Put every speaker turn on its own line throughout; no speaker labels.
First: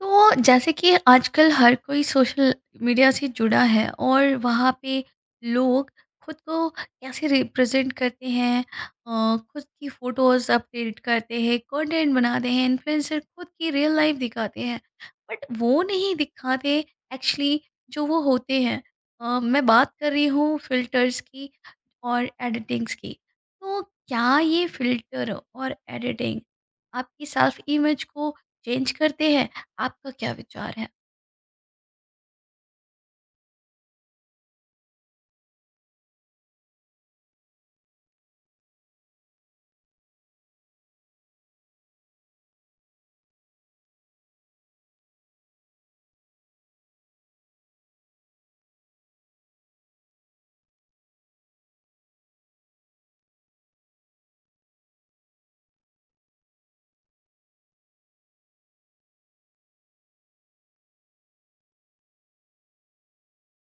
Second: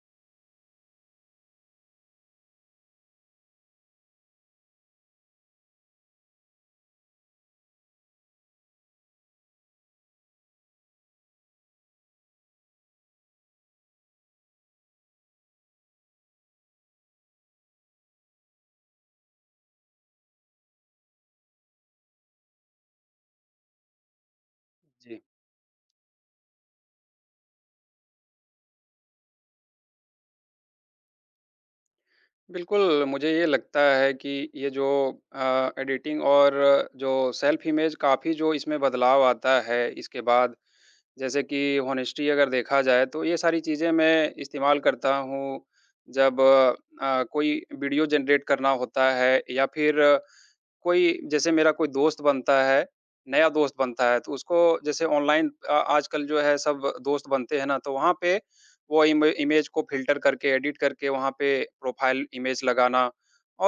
तो जैसे कि आजकल हर कोई सोशल मीडिया से जुड़ा है और वहाँ पे लोग खुद को कैसे रिप्रेजेंट करते हैं, खुद की फोटोज अपडेट करते हैं, कंटेंट बनाते हैं, इन्फ्लुएंसर खुद की रियल लाइफ दिखाते हैं। बट वो नहीं दिखाते एक्चुअली जो वो होते हैं। मैं बात कर रही हूँ फिल्टर्स की और एडिटिंग्स की। तो क्या ये
जी,
फिल्टर और एडिटिंग आपकी सेल्फ इमेज को चेंज करते हैं? आपका क्या विचार है?
बिल्कुल मुझे ये लगता है कि ये जो एडिटिंग और जो सेल्फ इमेज काफ़ी जो इसमें बदलाव आता है इसके बाद, जैसे कि हॉनेस्टी अगर देखा जाए तो ये सारी चीज़ें मैं इस्तेमाल करता हूँ जब कोई वीडियो जनरेट करना होता है या फिर कोई जैसे मेरा कोई दोस्त बनता है, नया दोस्त बनता है, तो उसको जैसे ऑनलाइन आजकल जो है सब दोस्त बनते हैं ना, तो वहाँ पे वो इम इमेज को फ़िल्टर करके, एडिट करके वहाँ पे प्रोफ़ाइल इमेज लगाना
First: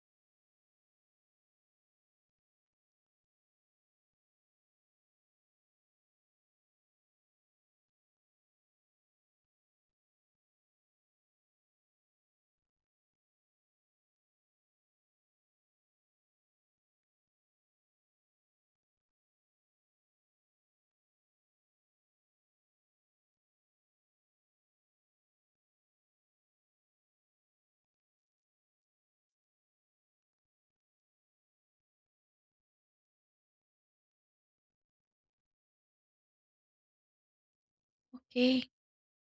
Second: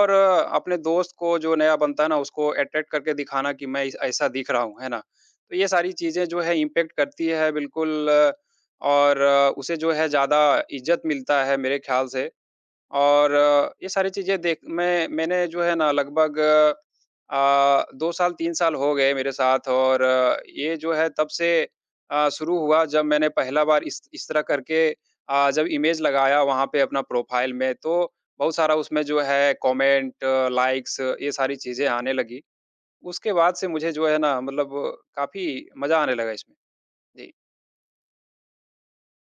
और अपने दोस्त को जो नया बनता है ना, उसको अट्रैक्ट करके दिखाना कि मैं इस ऐसा दिख रहा हूँ, है ना? तो ये सारी चीज़ें जो है इम्पैक्ट करती है बिल्कुल और उसे जो है ज़्यादा इज़्ज़त मिलता है मेरे ख़्याल से। और ये सारी चीज़ें देख मैंने जो है ना लगभग 2 साल 3 साल हो गए मेरे साथ और ये जो है तब से शुरू हुआ जब मैंने पहला बार इस तरह करके जब इमेज लगाया वहाँ पे अपना प्रोफ़ाइल में तो बहुत सारा उसमें जो है कमेंट, लाइक्स ये सारी चीज़ें आने लगी। उसके बाद से मुझे जो है ना मतलब काफ़ी मज़ा आने लगा इसमें। जी।
ओके,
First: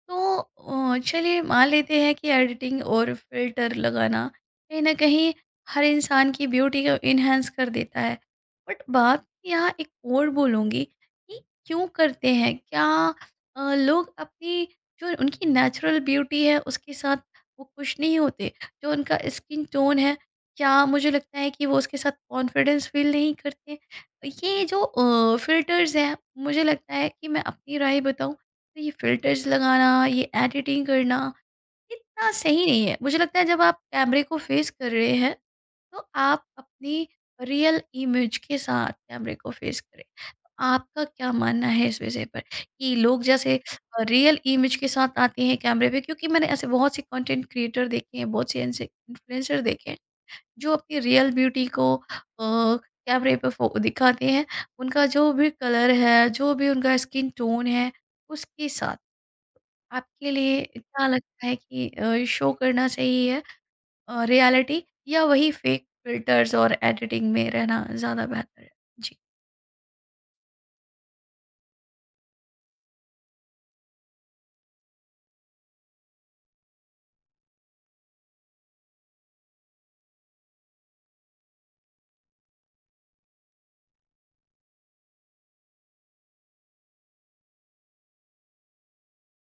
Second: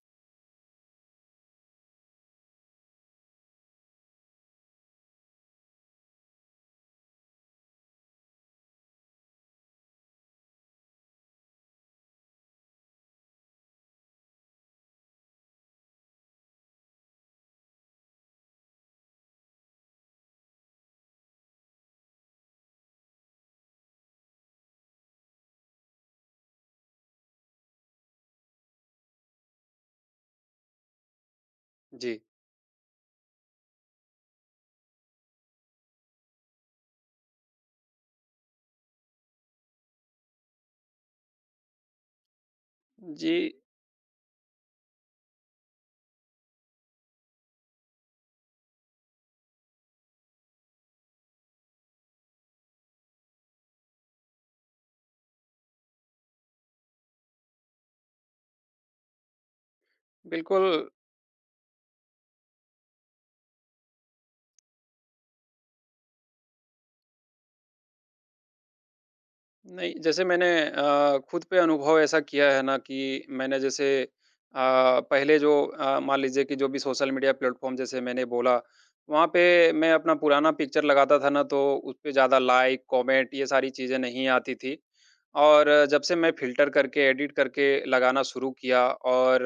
तो चलिए मान लेते हैं कि एडिटिंग और फिल्टर लगाना कहीं ना कहीं हर इंसान की ब्यूटी को इन्हेंस कर देता है। बट बात यहाँ एक और बोलूँगी कि क्यों करते हैं? क्या लोग अपनी जो उनकी नेचुरल ब्यूटी है उसके साथ वो खुश नहीं होते? जो उनका स्किन टोन है, क्या मुझे लगता है कि वो उसके साथ कॉन्फिडेंस फील नहीं करते? ये जो फिल्टर्स हैं, मुझे लगता है कि मैं अपनी राय बताऊं, तो ये फ़िल्टर्स लगाना, ये एडिटिंग करना,
जी।
इतना सही नहीं है। मुझे लगता है जब आप कैमरे को फ़ेस कर रहे हैं, तो आप अपनी रियल इमेज के साथ कैमरे को फ़ेस करें। तो आपका क्या मानना है इस विषय पर कि लोग
जी,
जैसे रियल इमेज के साथ आते हैं कैमरे पे? क्योंकि मैंने ऐसे बहुत से कंटेंट क्रिएटर देखे हैं, बहुत से ऐसे इन्फ्लुएंसर देखे हैं, जो अपनी रियल ब्यूटी को अ, कैमरे पे फ़ो दिखाते हैं। उनका जो भी कलर है, जो भी उनका स्किन टोन है, उसके साथ। आपके लिए
बिल्कुल
क्या लगता है कि शो करना चाहिए रियलिटी, या वही फेक फिल्टर्स और एडिटिंग में रहना ज़्यादा बेहतर है? जी।
नहीं, जैसे मैंने खुद पे अनुभव ऐसा किया है ना कि मैंने जैसे पहले जो मान लीजिए कि जो भी सोशल मीडिया प्लेटफ़ॉर्म जैसे मैंने बोला, वहाँ पे मैं अपना पुराना पिक्चर लगाता था ना तो उसपे ज़्यादा लाइक, कमेंट ये सारी चीज़ें नहीं आती थी। और जब से मैं फ़िल्टर करके, एडिट करके लगाना शुरू किया और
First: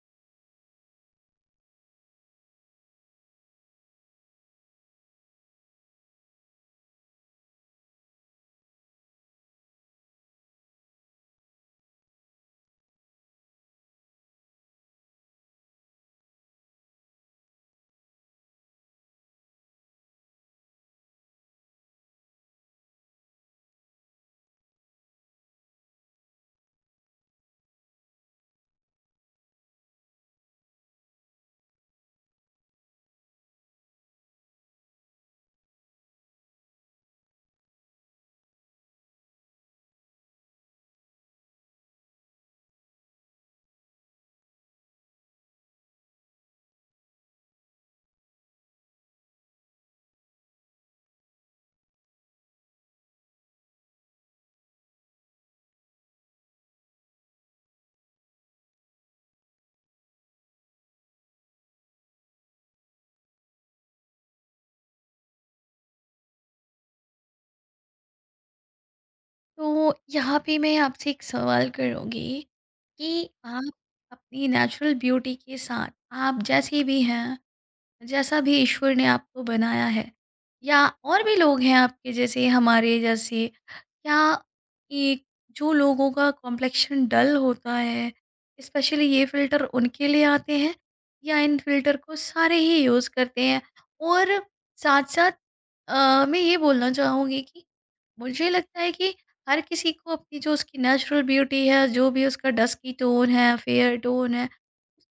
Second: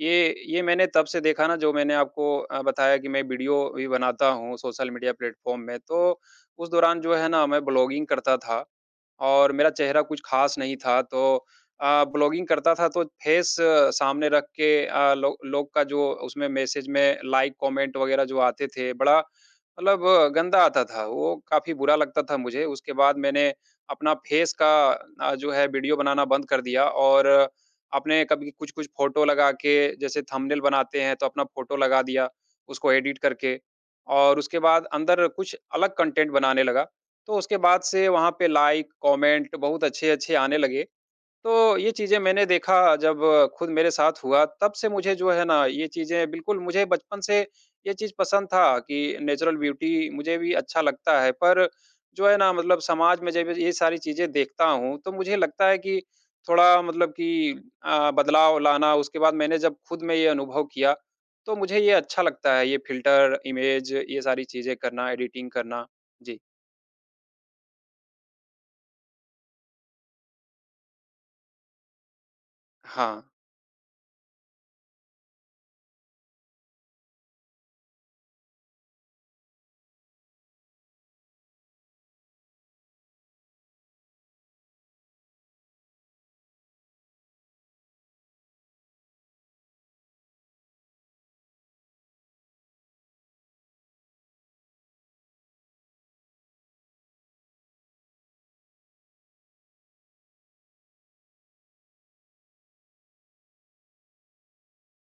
ये मैंने तब से देखा ना जो मैंने आपको बताया कि मैं वीडियो भी बनाता हूँ सोशल मीडिया प्लेटफ़ॉर्म में, तो उस दौरान जो है ना मैं ब्लॉगिंग करता था। और मेरा चेहरा कुछ ख़ास नहीं था तो ब्लॉगिंग करता था तो फ़ेस सामने रख के लो लोग का जो उसमें मैसेज में लाइक, कमेंट वग़ैरह जो आते थे बड़ा मतलब गंदा आता था। वो काफ़ी बुरा लगता था मुझे। उसके बाद मैंने अपना फ़ेस का जो है वीडियो बनाना बंद कर दिया और अपने कभी कुछ-कुछ फ़ोटो लगा के जैसे थंबनेल बनाते हैं तो अपना फ़ोटो लगा दिया उसको एडिट करके और उसके बाद अंदर कुछ अलग कंटेंट बनाने लगा। तो उसके बाद से वहाँ पे लाइक, कमेंट बहुत अच्छे-अच्छे आने लगे। तो ये चीज़ें मैंने देखा जब खुद मेरे साथ हुआ, तब से मुझे जो है ना ये चीज़ें बिल्कुल मुझे बचपन से ये चीज़ पसंद था कि नेचुरल ब्यूटी मुझे भी अच्छा लगता है। पर जो है ना मतलब समाज में जब ये सारी चीज़ें देखता हूँ, तो मुझे लगता है कि थोड़ा मतलब कि बदलाव लाना उसके बाद मैंने जब खुद में ये अनुभव किया, तो मुझे ये अच्छा लगता है, ये फ़िल्टर, इमेज ये सारी चीज़ें करना, एडिटिंग करना। जी।
तो यहाँ पे मैं आपसे एक सवाल करूँगी
हाँ।
कि आप अपनी नेचुरल ब्यूटी के साथ, आप जैसी भी हैं, जैसा भी ईश्वर ने आपको बनाया है, या और भी लोग हैं आपके जैसे हमारे जैसे, क्या एक जो लोगों का कॉम्प्लेक्शन डल होता है, स्पेशली ये फिल्टर उनके लिए आते हैं? या इन फिल्टर को सारे ही यूज़ करते हैं? और साथ साथ मैं ये बोलना चाहूँगी कि मुझे लगता है कि हर किसी को अपनी जो उसकी नेचुरल ब्यूटी है, जो भी उसका डस्की टोन है, फेयर टोन है,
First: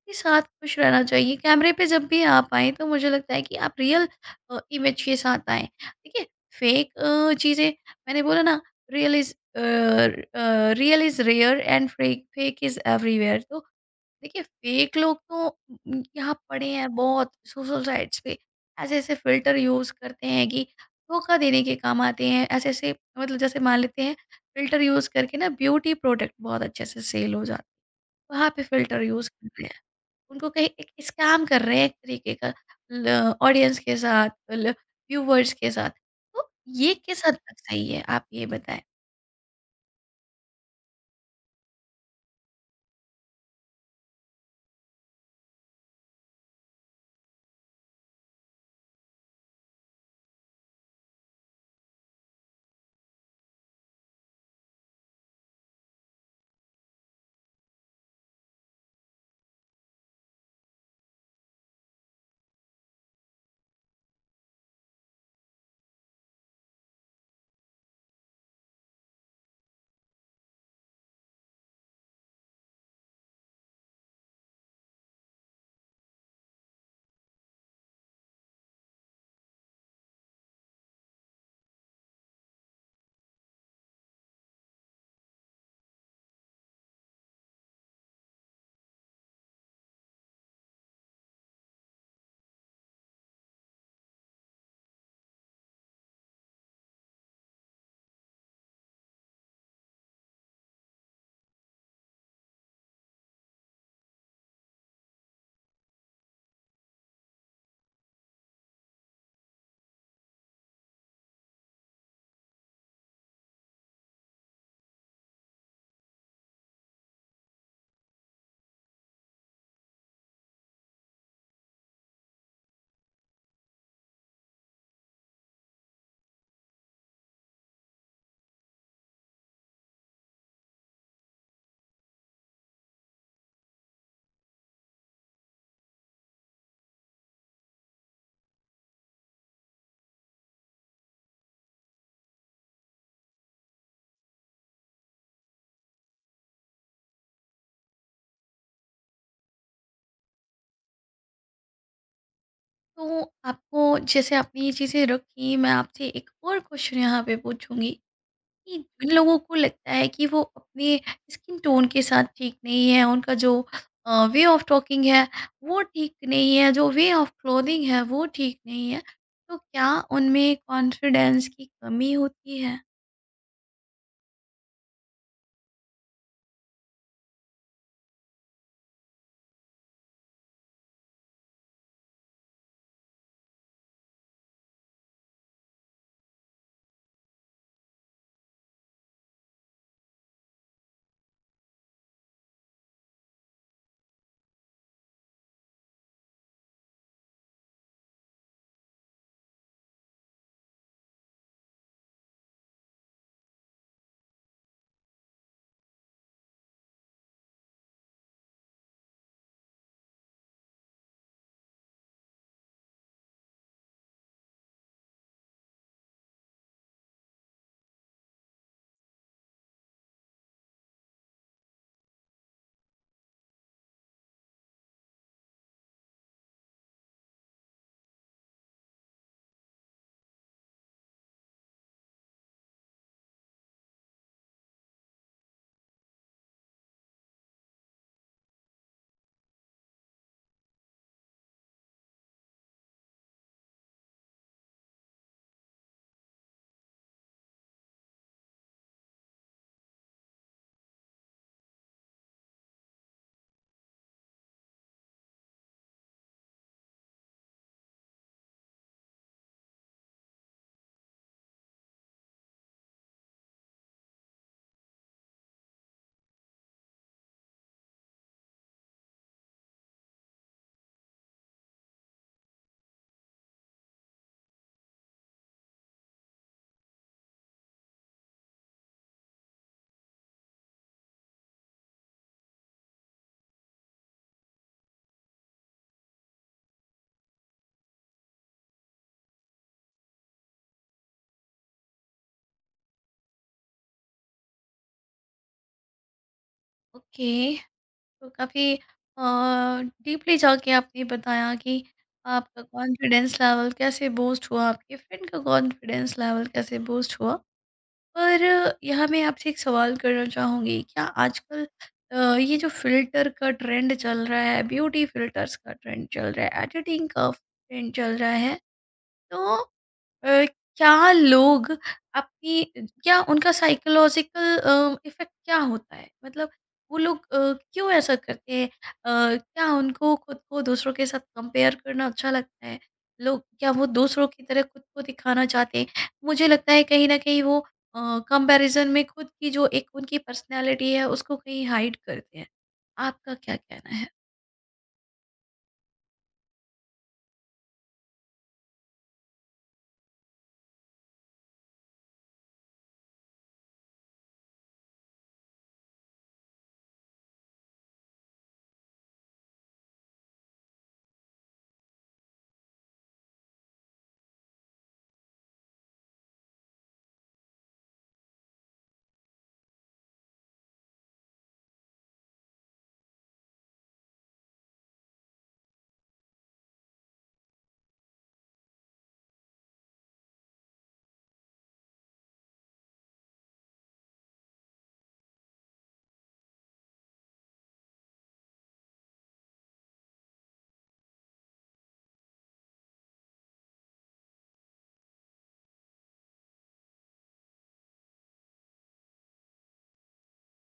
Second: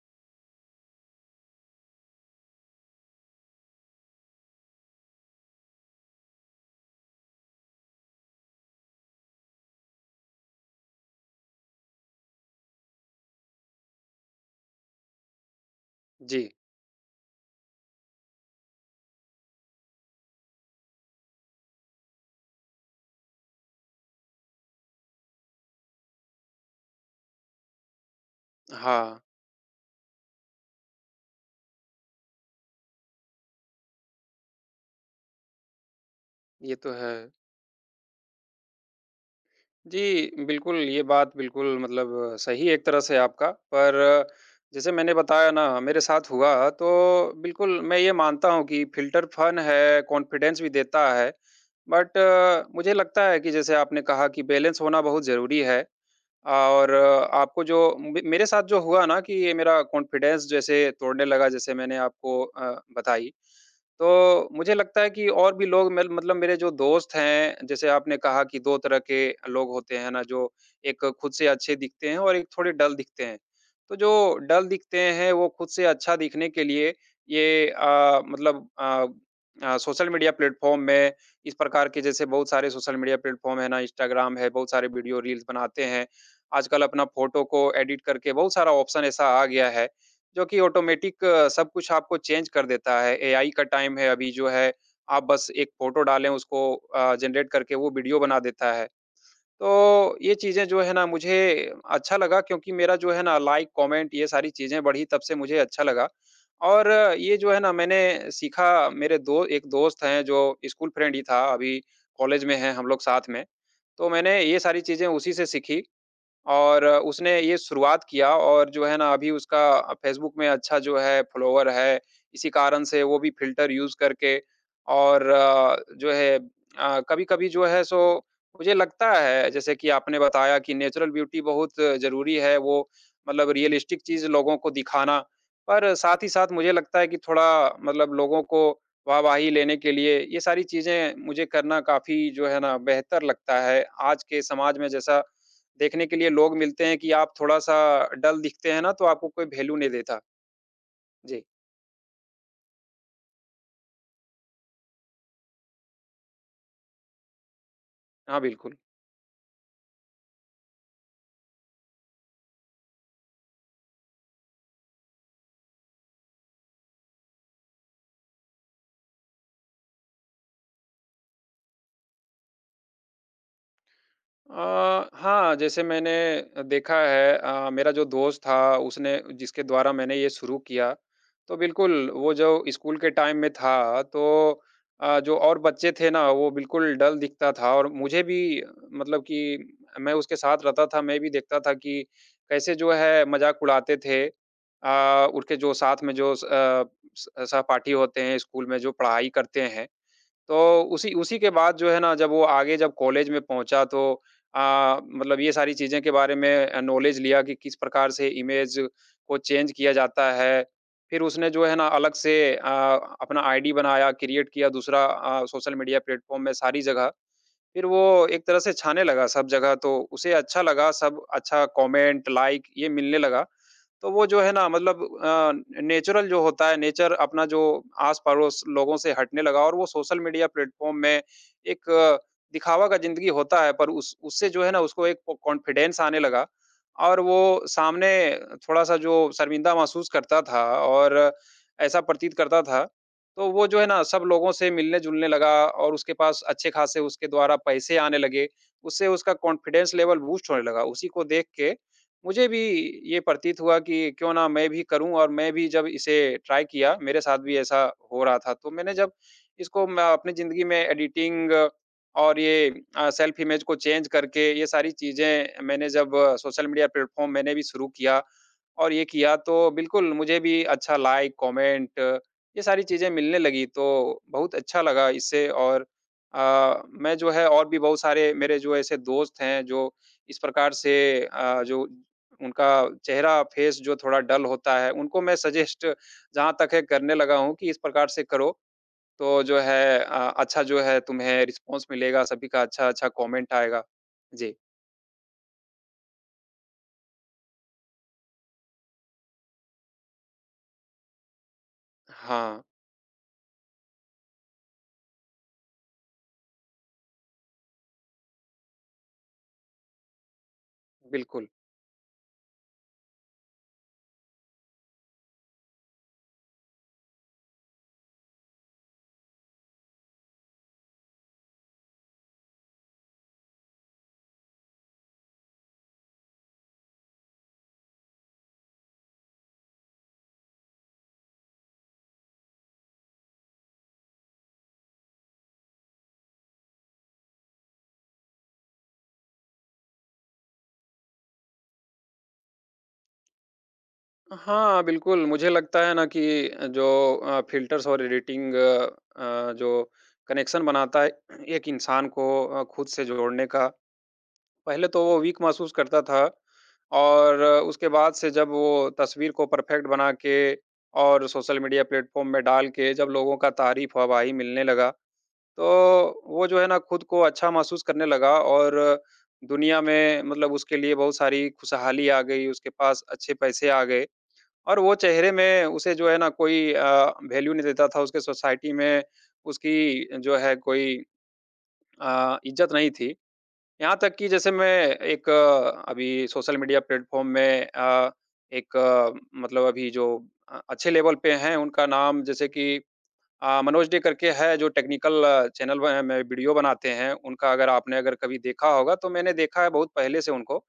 के साथ खुश रहना चाहिए। कैमरे पे जब भी आप आएँ, तो मुझे लगता है कि आप रियल इमेज के साथ आएँ। ठीक है? फ़ेक चीज़ें, मैंने बोला ना, real is a real is rare and fake fake is everywhere. तो देखिए, फ़ेक लोग तो यहाँ
जी,
पड़े हैं बहुत सोशल साइट्स पे। ऐसे-ऐसे फ़िल्टर यूज़ करते हैं कि धोखा देने के काम आते हैं। ऐसे-ऐसे, मतलब जैसे मान लेते हैं फ़िल्टर यूज़ करके ना, ब्यूटी प्रोडक्ट बहुत अच्छे से सेल हो जाते हैं। वहाँ पे फ़िल्टर
हाँ,
यूज़ करते हैं। उनको कहीं एक स्कैम कर रहे हैं एक तरीके का, ल ऑडियंस के साथ, ल व्यूवर्स के साथ। तो
ये तो
ये
है।
किस हद तक सही है, आप ये बताएँ?
जी, बिल्कुल, ये बात बिल्कुल मतलब सही है एक तरह से आपका, पर जैसे मैंने बताया ना, मेरे साथ हुआ, तो बिल्कुल मैं ये मानता हूँ कि फ़िल्टर फन है, कॉन्फिडेंस भी देता है, बट मुझे लगता है कि जैसे आपने कहा कि बैलेंस होना बहुत ज़रूरी है और आपको जो मे मेरे साथ जो हुआ ना कि ये मेरा कॉन्फिडेंस जैसे तोड़ने लगा, जैसे मैंने आपको बताई। तो मुझे लगता है कि और भी लोग मेल मतलब मेरे जो दोस्त हैं, जैसे आपने कहा कि 2 तरह के लोग होते हैं ना, जो एक खुद से अच्छे दिखते हैं और एक थोड़े डल दिखते हैं। तो जो डल दिखते हैं, वो खुद से अच्छा दिखने के लिए ये मतलब सोशल मीडिया प्लेटफ़ॉर्म में इस प्रकार के जैसे बहुत सारे सोशल मीडिया प्लेटफ़ॉर्म है ना, इंस्टाग्राम है, बहुत सारे वीडियो रील्स बनाते हैं। आजकल अपना फ़ोटो को एडिट करके बहुत सारा ऑप्शन ऐसा आ गया है जो कि ऑटोमेटिक सब कुछ आपको चेंज कर देता है। एआई का टाइम है अभी जो है, आप बस एक फ़ोटो डालें उसको जनरेट करके वो वीडियो बना देता है। तो ये चीज़ें जो है ना मुझे अच्छा लगा क्योंकि मेरा जो है ना लाइक, कमेंट ये सारी चीज़ें बढ़ी तब से मुझे अच्छा लगा। और ये जो है ना मैंने सीखा मेरे दो एक दोस्त हैं जो स्कूल फ्रेंड ही था, अभी कॉलेज में हैं हम लोग साथ में। तो मैंने ये सारी चीज़ें उसी से सीखी। और उसने ये शुरुआत किया और जो है ना अभी उसका फ़ेसबुक में अच्छा जो है फ़ॉलोवर है, इसी कारण से वो भी फ़िल्टर यूज़ करके और जो है कभी-कभी जो है सो मुझे लगता है जैसे कि आपने बताया कि नेचुरल ब्यूटी बहुत ज़रूरी है वो मतलब रियलिस्टिक चीज़ लोगों को दिखाना। पर साथ ही साथ मुझे लगता है कि थोड़ा मतलब लोगों को वाहवाही लेने के लिए ये सारी चीज़ें मुझे करना काफ़ी जो है ना बेहतर लगता है। आज के समाज में जैसा देखने के लिए लोग मिलते हैं कि आप थोड़ा-सा डल दिखते हैं ना, तो आपको कोई वैल्यू नहीं देता। जी।
तो आपको, जैसे आपने ये चीज़ें रखी, मैं आपसे एक और क्वेश्चन यहाँ पे पूछूँगी
हाँ, बिल्कुल।
कि जिन लोगों को लगता है कि वो अपने स्किन टोन के साथ ठीक नहीं है, उनका जो वे ऑफ टॉकिंग है, वो ठीक नहीं है, जो वे ऑफ क्लोथिंग है, वो ठीक नहीं है, तो क्या उनमें कॉन्फिडेंस की कमी होती है?
हाँ, जैसे मैंने देखा है मेरा जो दोस्त था उसने जिसके द्वारा मैंने ये शुरू किया, तो बिल्कुल वो जो स्कूल के टाइम में था तो जो और बच्चे थे ना वो बिल्कुल डल दिखता था और मुझे भी मतलब कि मैं उसके साथ रहता था, मैं भी देखता था कि कैसे जो है मज़ाक उड़ाते थे। उनके जो साथ में जो स सहपाठी होते हैं स्कूल में जो पढ़ाई करते हैं तो उसी उसी के बाद जो है ना जब वो आगे जब कॉलेज में पहुँचा तो अ, मतलब ये सारी चीज़ें के बारे में नॉलेज लिया कि किस प्रकार से इमेज को चेंज किया जाता है। फिर उसने जो है ना अलग से अपना आईडी बनाया, क्रिएट किया दूसरा सोशल मीडिया प्लेटफ़ॉर्म में सारी जगह। फिर वो एक तरह से छाने लगा सब जगह तो उसे अच्छा लगा, सब अच्छा कमेंट, लाइक ये मिलने लगा। तो वो जो है ना मतलब नेचुरल जो होता है नेचर अपना जो आस-पड़ोस लोगों से हटने लगा और वो सोशल मीडिया प्लेटफ़ॉर्म में एक अ, दिखावा का ज़िंदगी होता है पर उस उससे जो है ना उसको एक प कॉन्फिडेंस आने लगा और वो सामने थोड़ा-सा जो शर्मिंदा महसूस करता था और ऐसा प्रतीत करता था, तो वो जो है ना सब लोगों से मिलने-जुलने लगा और उसके पास अच्छे-खासे उसके द्वारा पैसे आने लगे। उससे उसका कॉन्फिडेंस लेवल बूस्ट होने लगा। उसी को देख के मुझे भी ये प्रतीत हुआ कि क्यों ना मैं भी करूँ और मैं भी जब इसे ट्राई किया, मेरे साथ भी ऐसा हो रहा था। तो मैंने जब इसको मैं अपनी ज़िंदगी में एडिटिंग और ये सेल्फ इमेज को चेंज करके ये सारी चीज़ें मैंने जब सोशल मीडिया प्लेटफ़ॉर्म मैंने भी शुरू किया और ये किया तो बिल्कुल मुझे भी अच्छा लाइक, कमेंट ये सारी चीज़ें मिलने लगी तो बहुत अच्छा लगा इससे और मैं जो है और भी बहुत सारे मेरे जो ऐसे दोस्त हैं जो इस प्रकार से जो उनका चेहरा, फेस जो थोड़ा डल होता है, उनको मैं सजेस्ट जहाँ तक है करने लगा हूँ कि इस प्रकार से करो, तो जो है अच्छा जो है तुम्हें रिस्पॉन्स मिलेगा, सभी का अच्छा-अच्छा कमेंट आएगा। जी।
ओके। तो काफ़ी अ, डीपली जाके आपने बताया कि
हाँ,
आपका कॉन्फिडेंस लेवल कैसे बूस्ट हुआ, आपके फ्रेंड का कॉन्फिडेंस लेवल कैसे बूस्ट हुआ। पर यहाँ मैं आपसे एक सवाल करना चाहूँगी, क्या
बिल्कुल।
आजकल ये जो फ़िल्टर का ट्रेंड चल रहा है, ब्यूटी फ़िल्टर्स का ट्रेंड चल रहा है, एडिटिंग का ट्रेंड चल रहा है, तो अ, क्या लोग अपनी, क्या उनका साइकोलॉजिकल इफेक्ट क्या होता है? मतलब वो लोग क्यों ऐसा करते हैं? क्या उनको खुद को दूसरों के साथ कंपेयर करना अच्छा लगता है? लोग, क्या वो दूसरों की तरह खुद को दिखाना चाहते हैं? मुझे लगता है कहीं न कहीं वो अ, कंपैरिज़न में खुद की जो एक उनकी पर्सनैलिटी है, उसको कहीं हाइड करते हैं। आपका क्या कहना है?
हाँ, बिल्कुल, मुझे लगता है ना कि जो फ़िल्टर्स और एडिटिंग जो कनेक्शन बनाता है, एक इंसान को खुद से जोड़ने का पहले तो वो वीक महसूस करता था और उसके बाद से जब वो तस्वीर को परफेक्ट बना के और सोशल मीडिया प्लेटफॉर्म में डाल के जब लोगों का तारीफ वाहवाही मिलने लगा, तो वो जो है ना खुद को अच्छा महसूस करने लगा और दुनिया में मतलब उसके लिए बहुत सारी खुशहाली आ गई, उसके पास अच्छे पैसे आ गए और वो चेहरे में उसे जो है ना कोई वैल्यू नहीं देता था, उसके सोसाइटी में उसकी जो है कोई इज़्ज़त नहीं थी। यहाँ तक कि जैसे मैं अभी सोशल मीडिया प्लेटफ़ॉर्म में एक अ, मतलब अभी जो अच्छे लेवल पे हैं उनका नाम जैसे कि मनोज डे करके है जो टेक्निकल चैनल व में वीडियो बनाते हैं, उनका अगर आपने अगर कभी देखा होगा तो मैंने देखा है बहुत पहले से उनको।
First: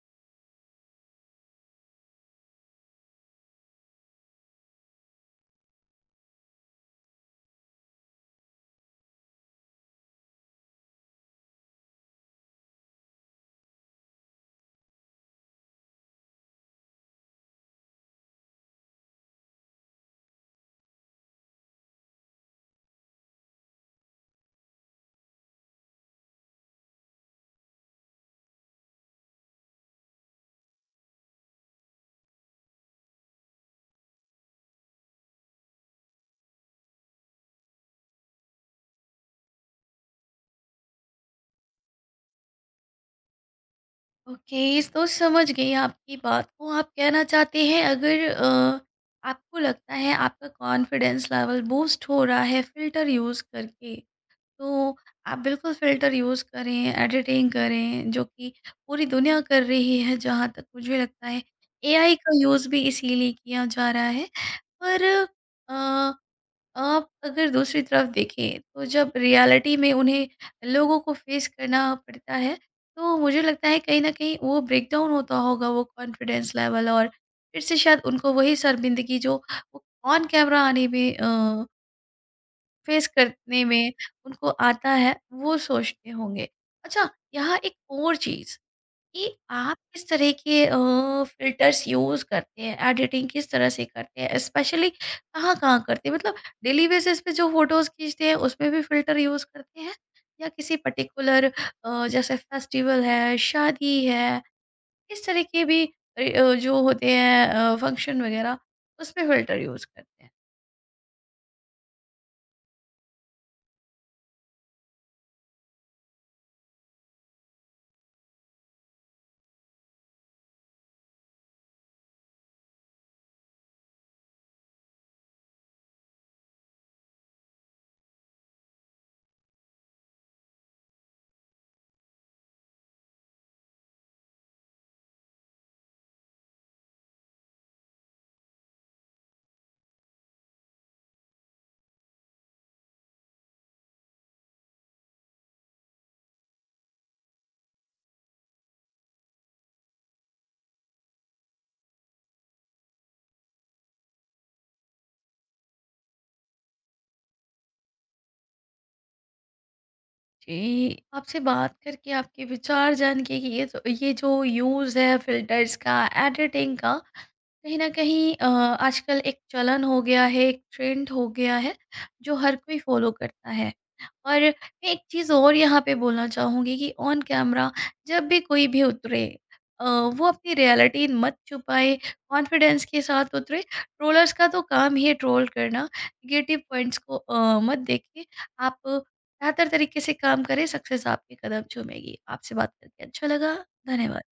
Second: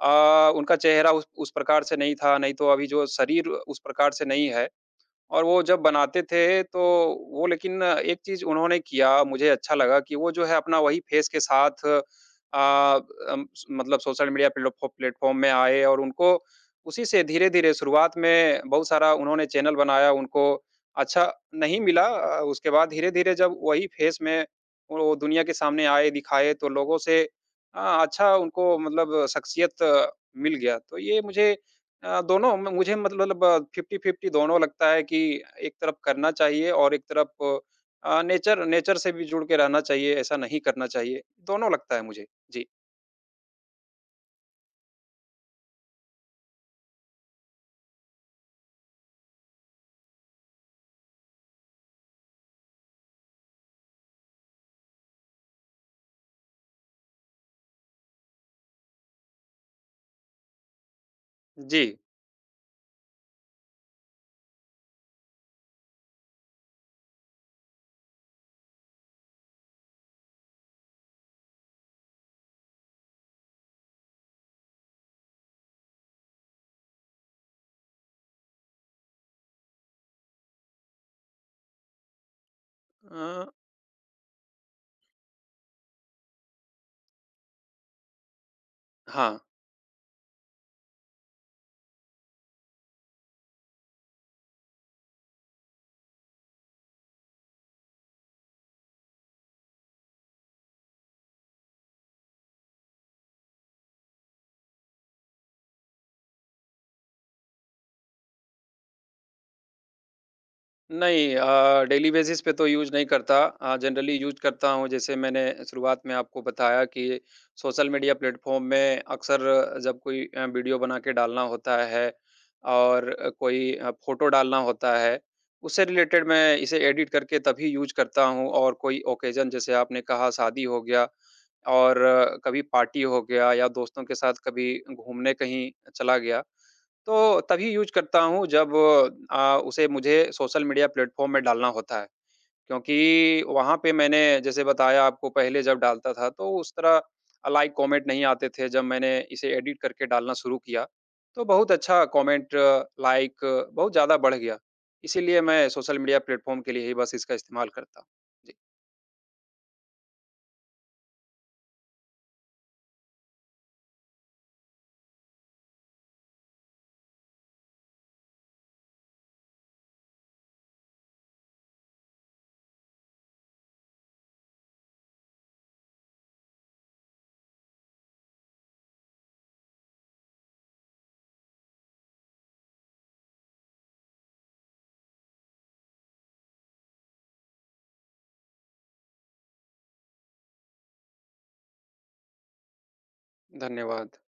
उनका चेहरा उस प्रकार से नहीं था, नहीं तो अभी जो शरीर उस प्रकार से नहीं है। और वो जब बनाते थे, तो वो लेकिन एक चीज़ उन्होंने किया, मुझे अच्छा लगा कि वो जो है अपना वही फ़ेस के साथ अ, स मतलब सोशल मीडिया प्लेटफ़ॉर्म में आए और उनको उसी से धीरे-धीरे शुरुआत में बहुत सारा उन्होंने चैनल बनाया, उनको अच्छा नहीं मिला उसके बाद धीरे-धीरे जब वही फ़ेस में वो दुनिया के सामने आए, दिखाए, तो लोगों से अच्छा उनको मतलब शख्सियत मिल गया। तो ये मुझे दोनों म मुझे मतलब 50-50 दोनों लगता है कि एक तरफ करना चाहिए और एक तरफ नेचर नेचर से भी जुड़ के रहना चाहिए, ऐसा नहीं करना चाहिए। दोनों लगता है मुझे। जी।
ओके, तो समझ गई आपकी बात को। आप कहना चाहते हैं, अगर आपको लगता है आपका कॉन्फिडेंस लेवल बूस्ट हो रहा है फ़िल्टर यूज़ करके, तो आप बिल्कुल फ़िल्टर यूज़ करें, एडिटिंग करें, जो कि पूरी दुनिया कर रही है, जहाँ तक मुझे लगता है
जी।
एआई का यूज़ भी इसीलिए किया जा रहा है। पर आप अगर दूसरी तरफ देखें, तो जब रियलिटी में उन्हें लोगों को फेस करना पड़ता है, तो मुझे लगता है कहीं ना कहीं वो ब्रेकडाउन होता होगा, वो कॉन्फिडेंस लेवल, और फिर से शायद उनको वही शर्मिंदगी जो वो ऑन कैमरा आने में, फेस
अ,
करने में उनको आता है, वो सोचते होंगे। अच्छा, यहाँ एक और चीज़ कि
हाँ।
आप किस तरह के फ़िल्टर्स यूज़ करते हैं, एडिटिंग किस तरह से करते हैं? स्पेशली कहाँ-कहाँ करते हैं? मतलब डेली बेसिस पे जो फ़ोटोज़ खींचते हैं, उसमें भी फ़िल्टर यूज़ करते हैं? या किसी पर्टिकुलर जैसे फेस्टिवल है, शादी है, इस तरह के भी जो होते हैं फंक्शन वगैरह, उसमें फ़िल्टर यूज़ करते हैं?
नहीं डेली बेसिस पे तो यूज़ नहीं करता। जनरली यूज़ करता हूँ जैसे मैंने शुरुआत में आपको बताया कि सोशल मीडिया प्लेटफ़ॉर्म में अक्सर जब कोई वीडियो बना के डालना होता है और कोई फ़ोटो डालना होता है, उससे रिलेटेड मैं इसे एडिट करके तभी यूज़ करता हूँ और कोई ओकेज़न जैसे आपने कहा शादी हो गया और कभी पार्टी हो गया या दोस्तों के साथ कभी घूमने कहीं चला गया। तो तभी यूज़ करता हूँ जब उसे मुझे सोशल मीडिया प्लेटफ़ॉर्म में डालना होता है। क्योंकि वहाँ पे मैंने जैसे बताया आपको पहले जब डालता था तो उस तरह लाइक कमेंट नहीं आते थे। जब मैंने इसे एडिट करके डालना शुरू किया तो बहुत अच्छा कमेंट लाइक बहुत ज़्यादा बढ़ गया। इसीलिए मैं सोशल मीडिया प्लेटफ़ॉर्म के लिए ही बस इसका इस्तेमाल करता हूँ। जी,
जी, आपसे बात करके, आपके विचार जान के कि ये जो यूज़ है फ़िल्टर्स का, एडिटिंग का, कहीं न कहीं आजकल एक चलन हो गया है, एक ट्रेंड हो गया है, जो हर कोई फ़ॉलो करता है। और मैं एक चीज़ और यहाँ पे बोलना चाहूँगी कि ऑन कैमरा जब भी कोई भी उतरे, वो अपनी रियलिटी मत छुपाए, कॉन्फिडेंस के साथ उतरे। ट्रोलर्स का तो काम ही है ट्रोल करना, नेगेटिव पॉइंट्स को मत देखिए। आप बेहतर तरीके से काम करें, सक्सेस आपके कदम चूमेगी। आपसे बात करके अच्छा लगा।
धन्यवाद।
धन्यवाद।